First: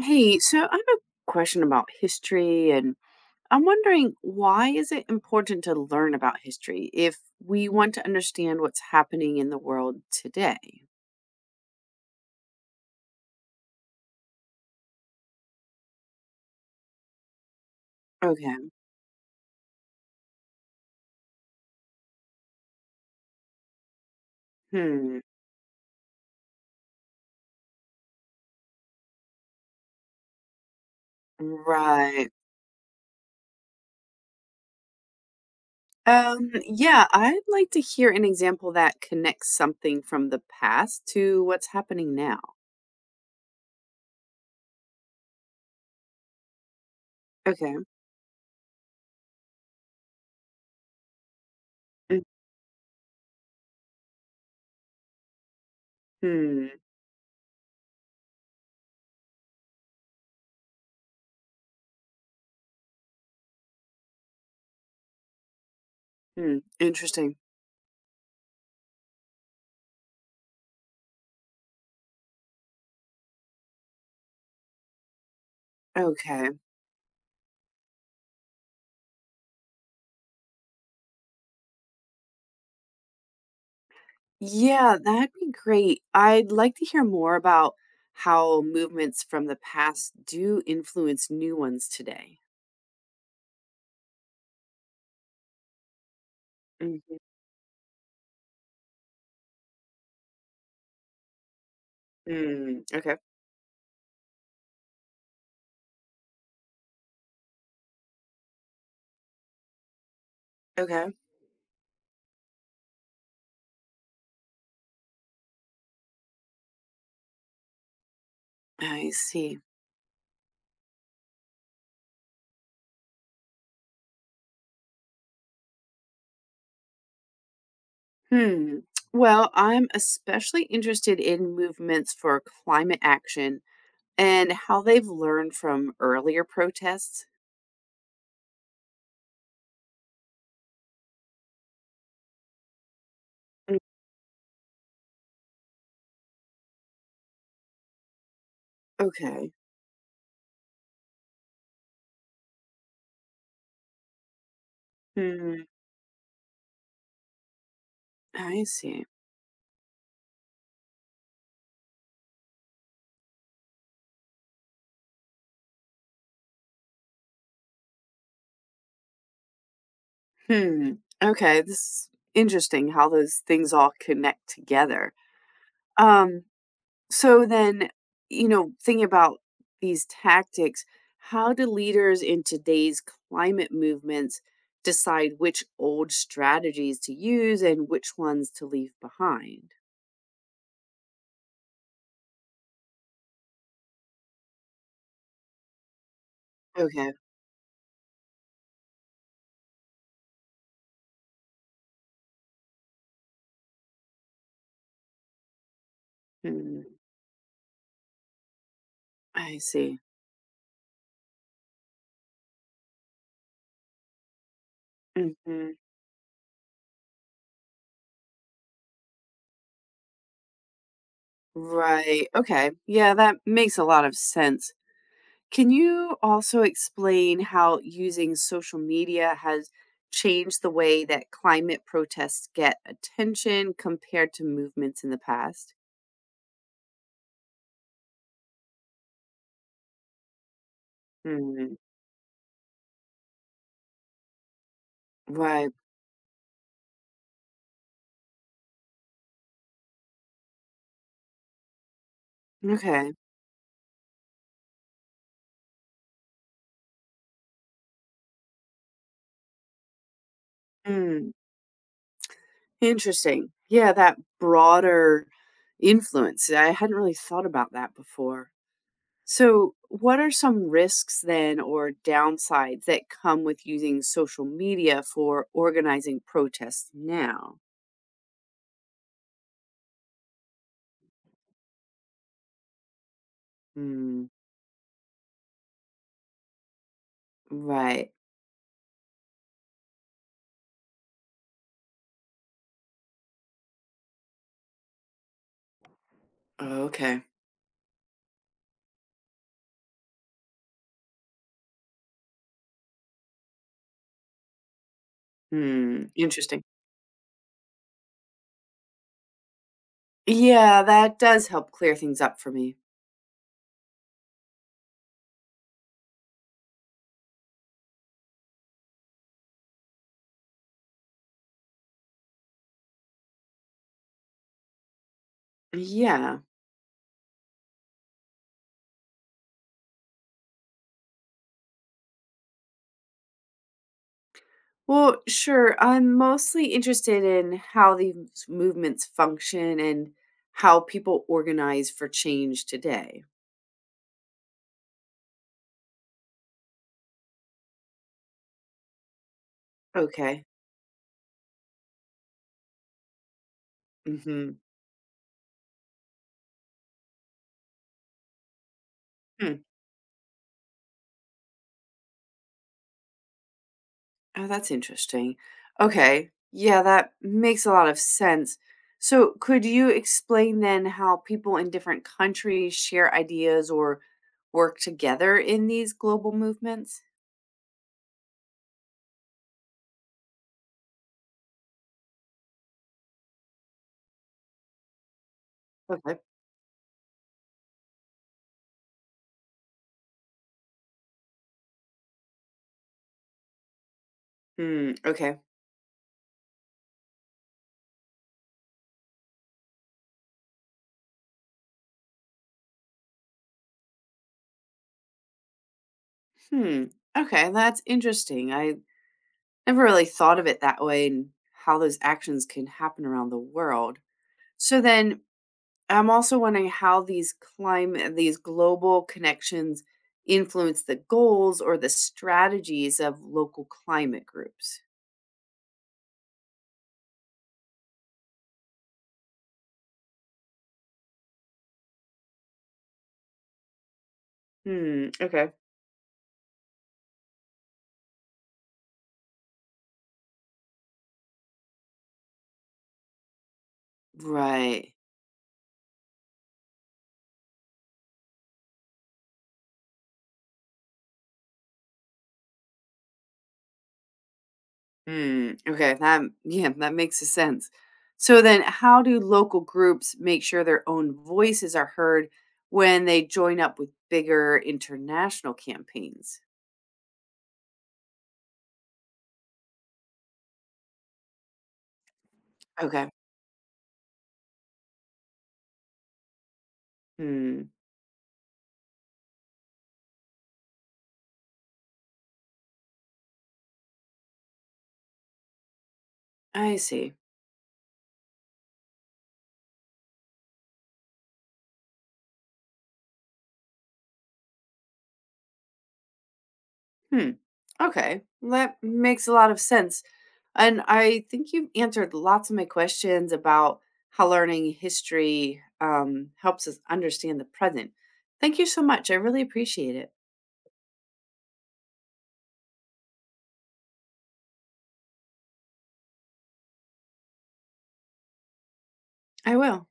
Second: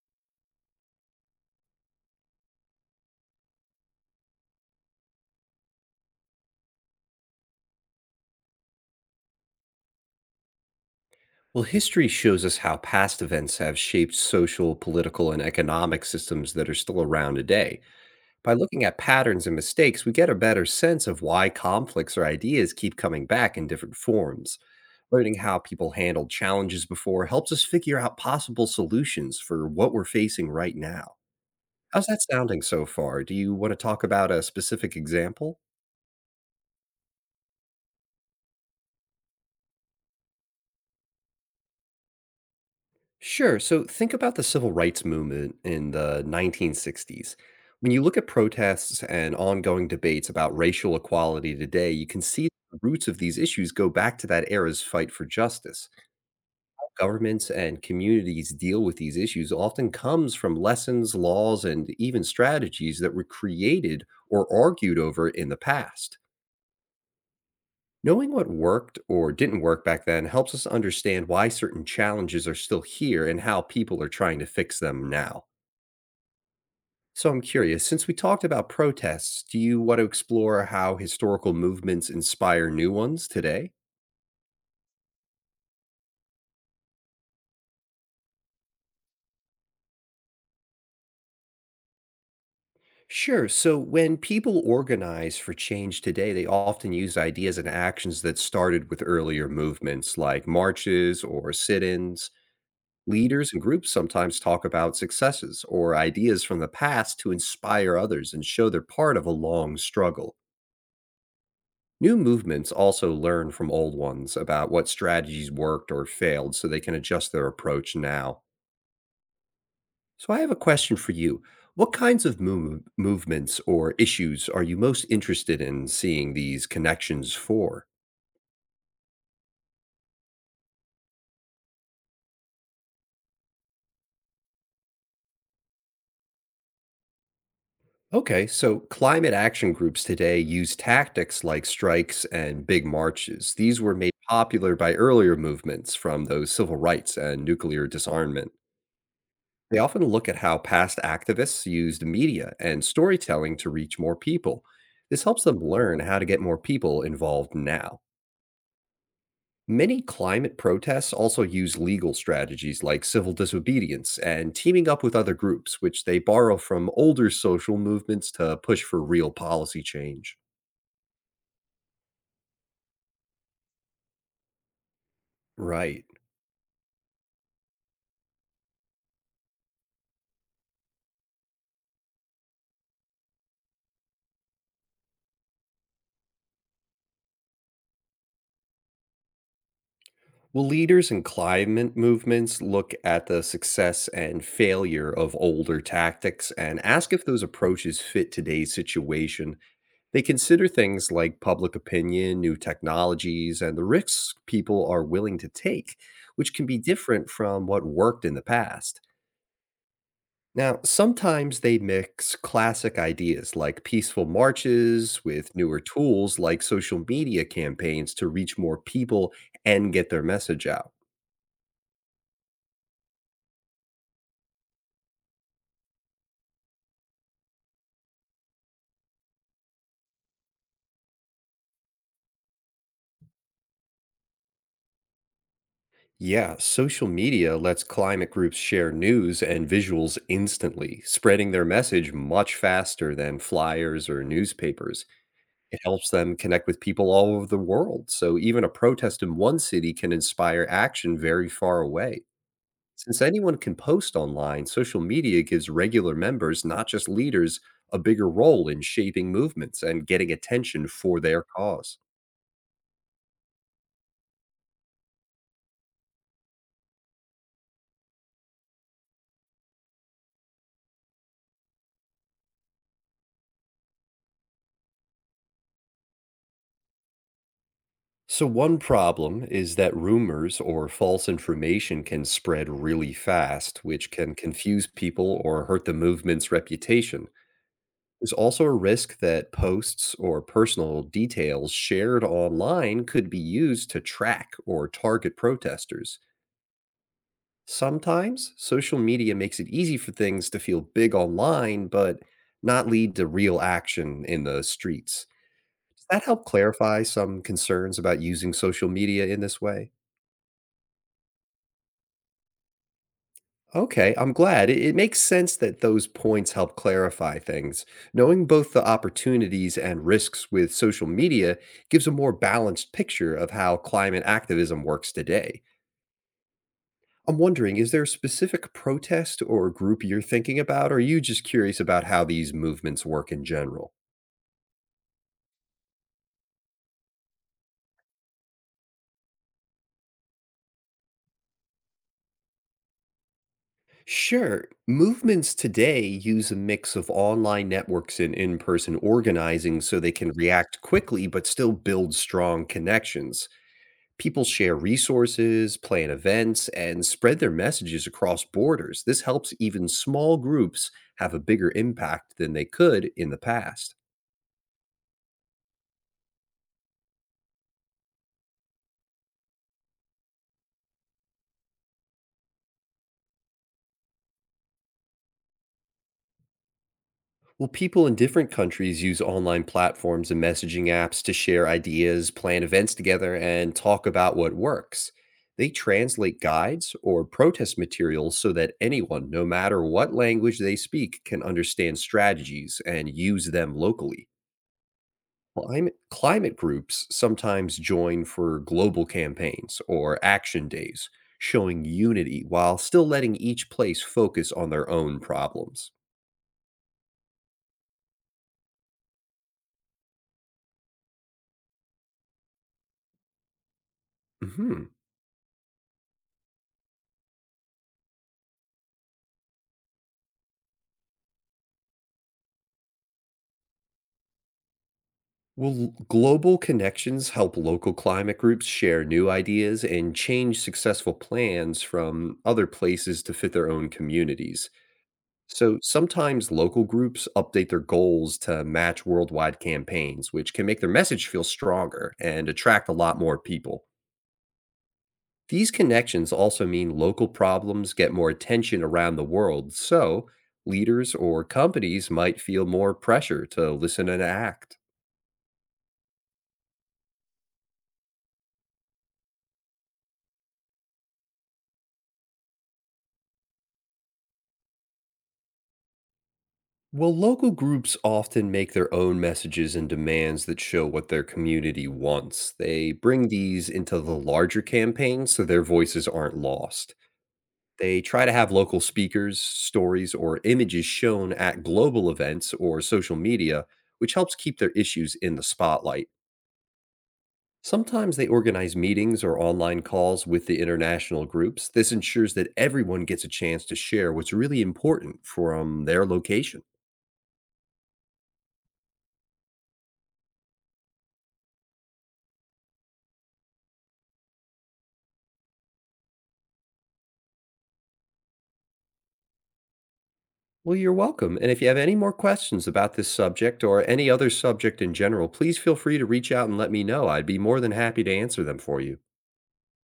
Hey, so I have a question about history, and I'm wondering why is it important to learn about history if we want to understand what's happening in the world today? Well, history shows us how past events have shaped social, political, and economic systems that are still around today. By Okay. looking at patterns and mistakes, we get a better sense of why conflicts or ideas keep coming back in different forms. Hmm. Learning how people handled challenges before helps us figure out possible solutions for what we're facing right now. How's that Right. sounding so far? Do you want to talk about a specific example? Yeah, I'd like to hear an example that connects something from the past to what's happening now. Sure. So think about the civil rights movement in the 1960s. Okay. When you look at protests and ongoing debates about racial equality today, you can see the roots of these issues go back to that era's fight for justice. Hmm. Governments and communities deal with these issues often comes from lessons, laws, and even strategies that were created or argued over in the past. Hmm. Interesting. Knowing what worked or didn't work back then helps us understand why certain challenges are still here and how people are trying to fix them now. Okay. So I'm curious, since we talked about protests, do you want to explore how historical movements inspire new ones today? Yeah, that'd be great. I'd like to hear more about how movements from the past do influence new ones today. Sure. So when people organize for change today, they often Hmm. use ideas and actions that started with earlier movements like marches or sit ins. Mm, okay. Leaders and groups sometimes talk about successes or ideas from the past to inspire others and show they're part of a long struggle. Okay. New movements also learn from old ones about what strategies worked or failed so they can adjust their approach now. I see. So, I have a question for you. What kinds of movements or issues are you most interested in seeing these connections for? Hmm. Well, I'm especially interested in movements for climate action and how they've learned from earlier protests. Okay, so climate action groups today use tactics like strikes and big marches. Mm, These were made popular by earlier movements from those civil rights and nuclear disarmament. okay. They often look at how past activists used media and storytelling to reach more people. This helps them Hmm. learn how to get more people involved now. I see. Many climate protests also use legal strategies like civil disobedience and teaming up with other groups, which they borrow from older social movements to push for real policy change. Hmm. Okay. This is interesting how those things all connect together. Right. Um, So then, thinking about these tactics, how do leaders in today's climate movements decide which old strategies to use and which ones to leave behind? Well, leaders in climate movements look at the success and failure of older tactics and Okay. ask if those approaches fit today's situation. They consider things like public opinion, new technologies, and the risks people are willing to take, which can be Mm, different from what worked in the past. I see. Now, sometimes they mix classic ideas like peaceful marches with Mhm. newer tools like social media campaigns to reach more people and get their message out. Right. Okay. Yeah, that makes a lot of sense. Can you also explain how using social media has changed the way that climate protests get attention compared to movements in the past? Yeah, social media lets climate groups share news and visuals instantly, spreading their Mm, message much faster than flyers or newspapers. right. It helps them connect with people all over the world. So even a protest in one city can inspire action very far away. Okay. Since anyone can post online, social media gives regular members, not just leaders, a bigger role in shaping movements and getting attention for Mm, their cause. interesting. Yeah, that broader influence. I hadn't really thought about that before. So, what are some risks then or downsides that come with using social media for organizing protests now? So, one problem is that rumors or false information can spread really fast, which Mm, can confuse people or hurt the movement's reputation. right. There's also a risk that posts or personal details shared online could be used to track or target protesters. Okay. Sometimes social media makes it easy for things to feel big online, but not lead to real action in the streets. Hmm. Does that help Interesting. clarify some concerns about using social media in this way? Yeah, that does help clear things up for me. Okay, I'm glad. It makes sense that those points help clarify things. Knowing both the opportunities and risks with social media gives a more balanced picture of how climate activism works today. Yeah. I'm wondering, is there a specific protest or group you're thinking about, or are you just curious about how these movements work in general? Well, sure. I'm mostly interested in how these movements function and how people organize for change today. Sure. Movements today use a mix of online networks and in person organizing so they can Okay. react quickly but still build strong connections. People Mm-hmm. share resources, plan events, and spread their messages across borders. This helps Hmm. even small groups have a bigger impact than they could in the past. Oh, that's interesting. Okay. Yeah, that makes a lot of sense. So, could you explain then how people in different countries share ideas or work together in these global movements? Well, people in different countries use online platforms and messaging apps to share ideas, plan events together, and talk about what works. They Okay. translate guides or protest materials so that anyone, no matter what language they speak, can understand strategies and use them locally. Hmm. Okay. Climate groups sometimes join for global campaigns or action days, showing unity while still letting each place focus on their own problems. Hmm. Okay. That's interesting. I never really thought of it that way and how those actions can happen around the world. So hmm then I'm also wondering how these climate these global connections influence the goals or the strategies of local climate groups. Will global connections help local climate groups share new ideas and change successful plans from other places to fit their own communities? Hmm, okay. So sometimes local groups update their goals to match worldwide campaigns, which can make their message feel stronger and attract a lot more people. Right. These connections also mean local problems get more attention around the world, so leaders or companies might feel more pressure to listen and act. Hmm. Okay. That, yeah, that makes a sense. So then how do local groups make sure their own voices are heard when they join up with bigger international campaigns? Well, local groups often make their own messages and demands that show what their community wants. They Okay. bring these into the larger campaign so their voices aren't lost. They try to have local speakers, stories, or images shown at global events or social media, which helps keep their issues in the spotlight. I see. Sometimes they organize meetings or online calls with the international groups. This ensures that everyone gets a chance to share what's really important from their location. Hmm. Okay. That makes a lot of sense. And I think you've answered lots of my questions about how learning history helps us understand the present. Thank you so much. I really appreciate it. Well, you're welcome. And if you have any more questions about this subject or any other subject in general, please feel free to reach out and let me know. I'd be more than happy to answer them for you. I will.